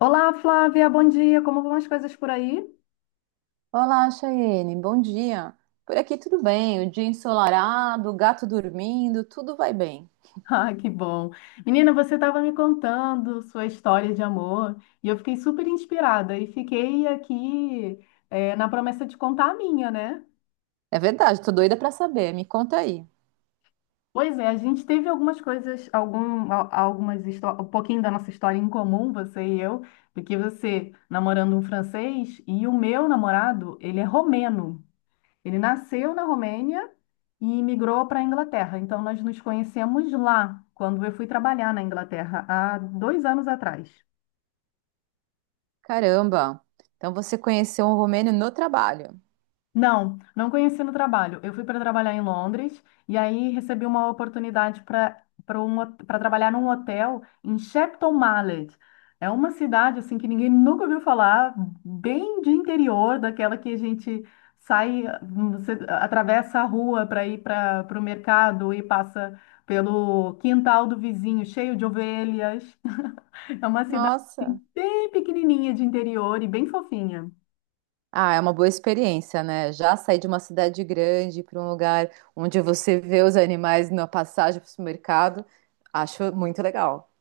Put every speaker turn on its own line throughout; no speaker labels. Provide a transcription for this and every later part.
Olá, Flávia, bom dia. Como vão as coisas por aí?
Olá, Chayene, bom dia. Por aqui tudo bem, o dia ensolarado, o gato dormindo, tudo vai bem.
Ah, que bom. Menina, você estava me contando sua história de amor e eu fiquei super inspirada e fiquei aqui, na promessa de contar a minha, né?
É verdade, tô doida pra saber, me conta aí.
Pois é, a gente teve algumas coisas, algum, al- algumas histó- um pouquinho da nossa história em comum, você e eu, porque você namorando um francês e o meu namorado, ele é romeno. Ele nasceu na Romênia e migrou para a Inglaterra. Então, nós nos conhecemos lá, quando eu fui trabalhar na Inglaterra, há dois anos atrás.
Caramba, então você conheceu um romeno no trabalho.
Não, não conheci no trabalho. Eu fui para trabalhar em Londres e aí recebi uma oportunidade para trabalhar num hotel em Shepton Mallet. É uma cidade assim que ninguém nunca ouviu falar, bem de interior, daquela que a gente sai, você atravessa a rua para ir para o mercado e passa pelo quintal do vizinho, cheio de ovelhas. É uma cidade
Nossa.
assim, bem pequenininha de interior e bem fofinha.
Ah, é uma boa experiência, né? Já sair de uma cidade grande para um lugar onde você vê os animais na passagem para o supermercado, acho muito legal.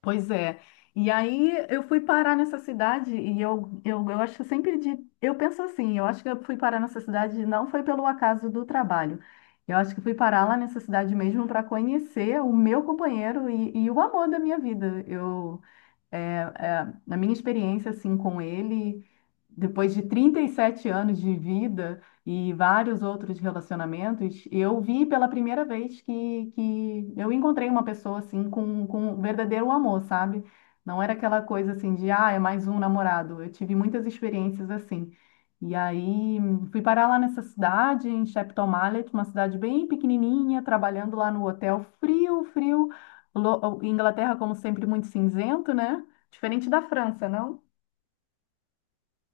Pois é. E aí eu fui parar nessa cidade e eu acho que eu penso assim, eu acho que eu fui parar nessa cidade não foi pelo acaso do trabalho. Eu acho que fui parar lá nessa cidade mesmo para conhecer o meu companheiro e o amor da minha vida. Na minha experiência assim com ele, depois de 37 anos de vida e vários outros relacionamentos, eu vi pela primeira vez que eu encontrei uma pessoa assim com um verdadeiro amor, sabe? Não era aquela coisa assim de, ah, é mais um namorado. Eu tive muitas experiências assim. E aí fui parar lá nessa cidade, em Shepton Mallet, uma cidade bem pequenininha, trabalhando lá no hotel frio, frio. Inglaterra, como sempre, muito cinzento, né? Diferente da França, não?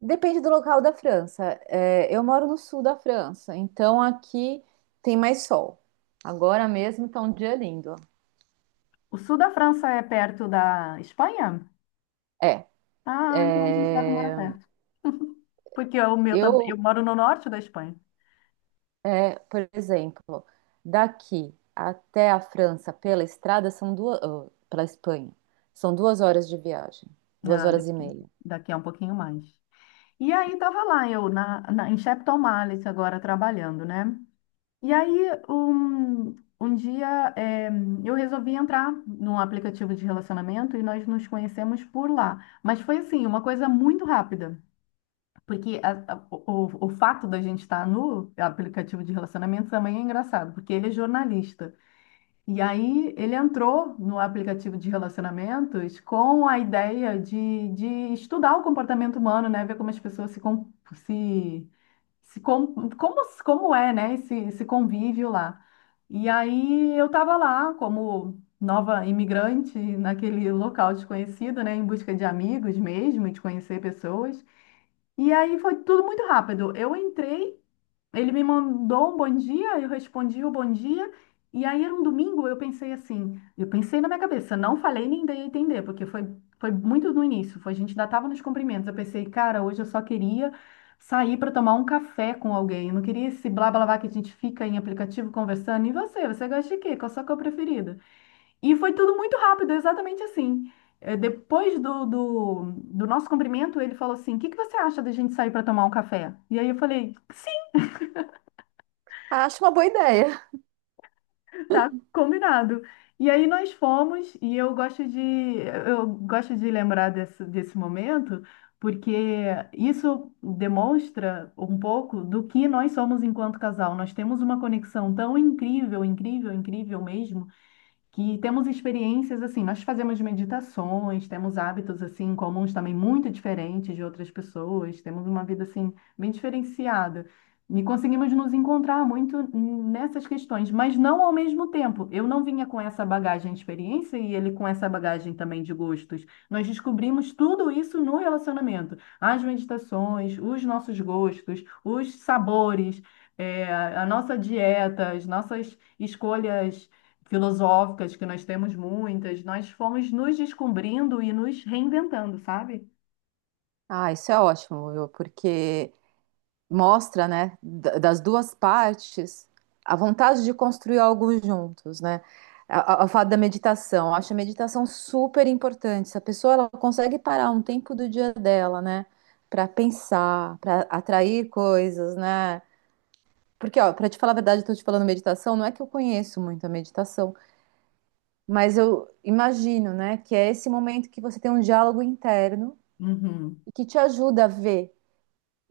Depende do local da França. É, eu moro no sul da França, então aqui tem mais sol. Agora mesmo tá um dia lindo.
O sul da França é perto da Espanha?
É,
Ah, então a gente deve morar
é,
perto. Porque o meu também, eu
eu,
moro no norte da Espanha.
por exemplo, daqui até a França pela estrada são duas, oh, pela Espanha, são 2 horas de viagem, duas
Ah,
horas e meia.
daqui a um pouquinho mais. E aí estava lá eu em Shepton agora trabalhando, né? E aí um, Um dia eu resolvi entrar num aplicativo de relacionamento e nós nos conhecemos por lá. Mas foi assim, uma coisa muito rápida. Porque o fato da gente estar no aplicativo de relacionamento também é engraçado, porque ele é jornalista. E aí ele entrou no aplicativo de relacionamentos com a ideia de estudar o comportamento humano, né? Ver como as pessoas se como é, né? Esse convívio lá. E aí eu estava lá como nova imigrante naquele local desconhecido, né? Em busca de amigos mesmo, e de conhecer pessoas. E aí foi tudo muito rápido. Eu entrei, ele me mandou um bom dia, eu respondi o bom dia. E aí era um domingo, eu pensei assim, eu pensei na minha cabeça, não falei nem dei a entender, porque foi muito no início, foi, a gente ainda estava nos cumprimentos. Eu pensei, cara, hoje eu só queria sair para tomar um café com alguém. Eu não queria esse blá blá blá que a gente fica em aplicativo conversando. E você gosta de quê? Qual a sua cor preferida? E foi tudo muito rápido, exatamente assim. Depois do nosso cumprimento, ele falou assim: O que que você acha da gente sair para tomar um café? E aí eu falei: Sim,
Ah, acho uma boa ideia.
tá combinado. E aí nós fomos, e eu gosto de lembrar desse momento, porque isso demonstra um pouco do que nós somos enquanto casal. Nós temos uma conexão tão incrível, incrível, incrível mesmo que temos experiências assim, nós fazemos meditações, temos hábitos assim comuns também muito diferentes de outras pessoas, temos uma vida assim bem diferenciada. E conseguimos nos encontrar muito nessas questões, mas não ao mesmo tempo. Eu não vinha com essa bagagem de experiência e ele com essa bagagem também de gostos. Nós descobrimos tudo isso no relacionamento. As meditações, os nossos gostos, os sabores, eh, a nossa dieta, as nossas escolhas filosóficas, que nós temos muitas, nós fomos nos descobrindo e nos reinventando, sabe?
Ah, isso é ótimo, viu? Porque mostra, né, das duas partes, a vontade de construir algo juntos, né? O fato da meditação, eu acho a meditação super importante. Se a pessoa ela consegue parar um tempo do dia dela, né, para pensar, para atrair coisas, né? Porque, ó, para te falar a verdade, eu tô te falando meditação, não é que eu conheço muito a meditação, mas eu imagino, né, que é esse momento que você tem um diálogo interno
Uhum,
e que te ajuda a ver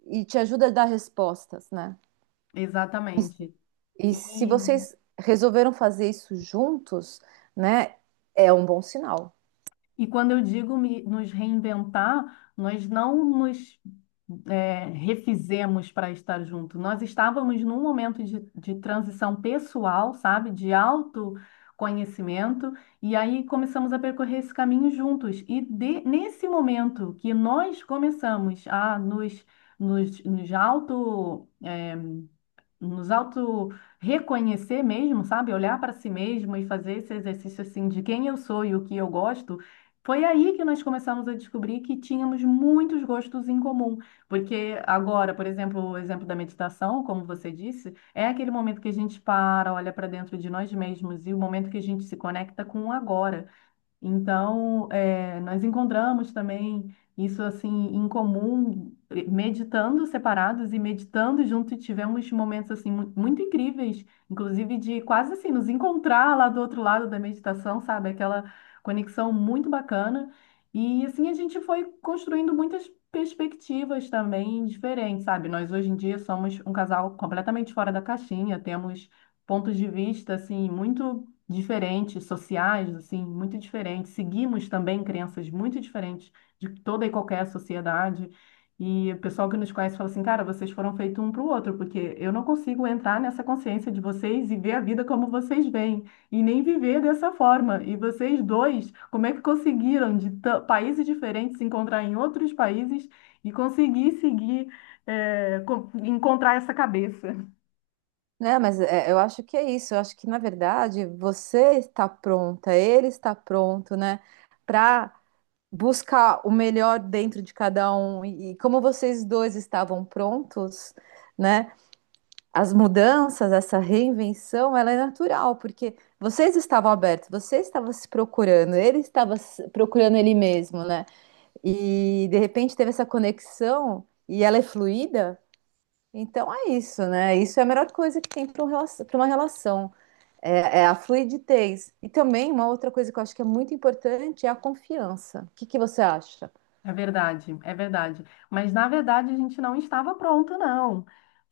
e te ajuda a dar respostas, né? E, se
exatamente.
e, se
E
vocês resolveram fazer isso juntos, né, é um bom sinal,
E quando eu digo nos reinventar, nós não nos é, refizemos para estar junto. Nós estávamos num momento de transição pessoal, sabe? De autoconhecimento. E aí começamos a percorrer esse caminho juntos. E nesse momento que nós começamos a nos, nos, nos auto, é, nos auto reconhecer mesmo, sabe? Olhar para si mesmo e fazer esse exercício assim de quem eu sou e o que eu gosto. Foi aí que nós começamos a descobrir que tínhamos muitos gostos em comum, porque agora, por exemplo, o exemplo da meditação, como você disse, é aquele momento que a gente para, olha para dentro de nós mesmos e o momento que a gente se conecta com o agora. Então, nós encontramos também isso assim em comum, meditando separados e meditando junto, e tivemos momentos assim muito incríveis, inclusive de quase assim nos encontrar lá do outro lado da meditação, sabe? Aquela conexão muito bacana. E assim a gente foi construindo muitas perspectivas também diferentes, sabe? Nós hoje em dia somos um casal completamente fora da caixinha, temos pontos de vista assim muito diferentes, sociais, assim, muito diferentes. Seguimos também crenças muito diferentes de toda e qualquer sociedade. E o pessoal que nos conhece fala assim, cara, vocês foram feitos um para o outro, porque eu não consigo entrar nessa consciência de vocês e ver a vida como vocês veem, e nem viver dessa forma. E vocês dois, como é que conseguiram de países diferentes se encontrar em outros países e conseguir seguir, encontrar essa cabeça?
né? Mas é, eu acho que é isso. Eu acho que na verdade você está pronta, ele está pronto, né, para buscar o melhor dentro de cada um. E como vocês dois estavam prontos, né? As mudanças, essa reinvenção, ela é natural, porque vocês estavam abertos, você estava se procurando, ele estava procurando ele mesmo, né? E de repente teve essa conexão e ela é fluida. Então é isso, né? Isso é a melhor coisa que tem para uma relação. É, é a fluidez. E também uma outra coisa que eu acho que é muito importante é a confiança. O que que você acha?
É verdade, é verdade. Mas na verdade a gente não estava pronto, não.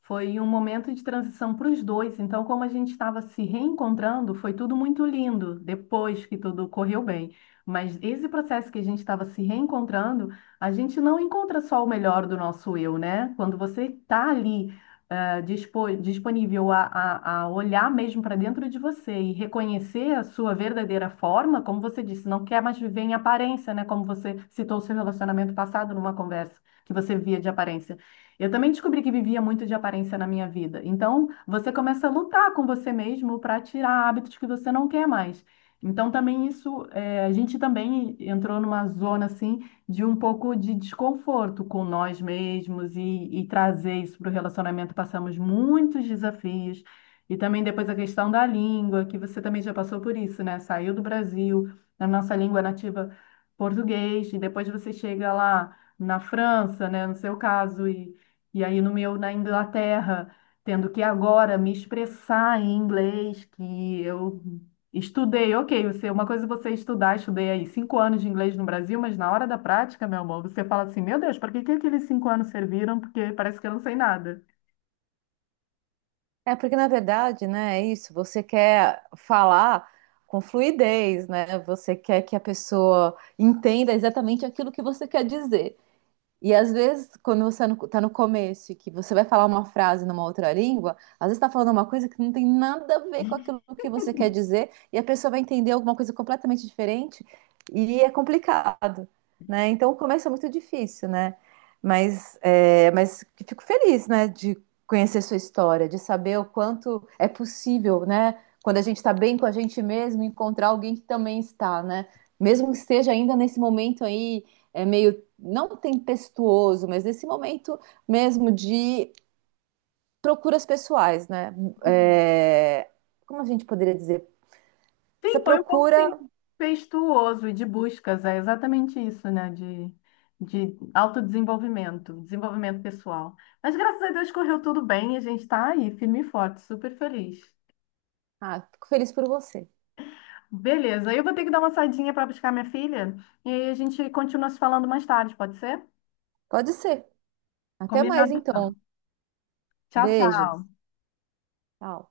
Foi um momento de transição para os dois. Então, como a gente estava se reencontrando, foi tudo muito lindo depois que tudo correu bem. Mas esse processo que a gente estava se reencontrando, a gente não encontra só o melhor do nosso eu, né? Quando você está ali ah, disponível a olhar mesmo para dentro de você e reconhecer a sua verdadeira forma, como você disse, não quer mais viver em aparência, né? Como você citou o seu relacionamento passado numa conversa que você via de aparência. Eu também descobri que vivia muito de aparência na minha vida. Então, você começa a lutar com você mesmo para tirar hábitos que você não quer mais. Então, também isso, a gente também entrou numa zona assim de um pouco de desconforto com nós mesmos e trazer isso para o relacionamento. Passamos muitos desafios. E também depois a questão da língua, que você também já passou por isso, né? Saiu do Brasil, na nossa língua nativa português, e depois você chega lá na França, né? No seu caso, e aí no meu, na Inglaterra, tendo que agora me expressar em inglês, que eu estudei, ok, você, uma coisa é você estudar, estudei aí 5 anos de inglês no Brasil, mas na hora da prática, meu amor, você fala assim, meu Deus, para que que aqueles 5 anos serviram? Porque parece que eu não sei nada.
É porque na verdade, né, é isso, você quer falar com fluidez, né? Você quer que a pessoa entenda exatamente aquilo que você quer dizer. E às vezes, quando você está no começo e que você vai falar uma frase numa outra língua, às vezes está falando uma coisa que não tem nada a ver com aquilo que você quer dizer, e a pessoa vai entender alguma coisa completamente diferente, e é complicado, né? Então o começo é muito difícil, né? Mas, é, mas fico feliz, né, de conhecer sua história, de saber o quanto é possível, né? Quando a gente está bem com a gente mesmo, encontrar alguém que também está, né? Mesmo que esteja ainda nesse momento aí é meio não tempestuoso, mas nesse momento mesmo de procuras pessoais, né?
Uhum.
É, como a gente poderia dizer? Essa
Sim, foi um pouco
procura.
tempestuoso e de buscas, é exatamente isso, né? De autodesenvolvimento, desenvolvimento pessoal. Mas graças a Deus correu tudo bem e a gente tá aí, firme e forte, super feliz.
Ah, fico feliz por você.
Beleza, eu vou ter que dar uma saidinha para buscar minha filha e aí a gente continua se falando mais tarde, pode ser?
Pode ser. Até mais,
Combinado,
então.
então. Tchau,
Beijos.
tchau.
Tchau.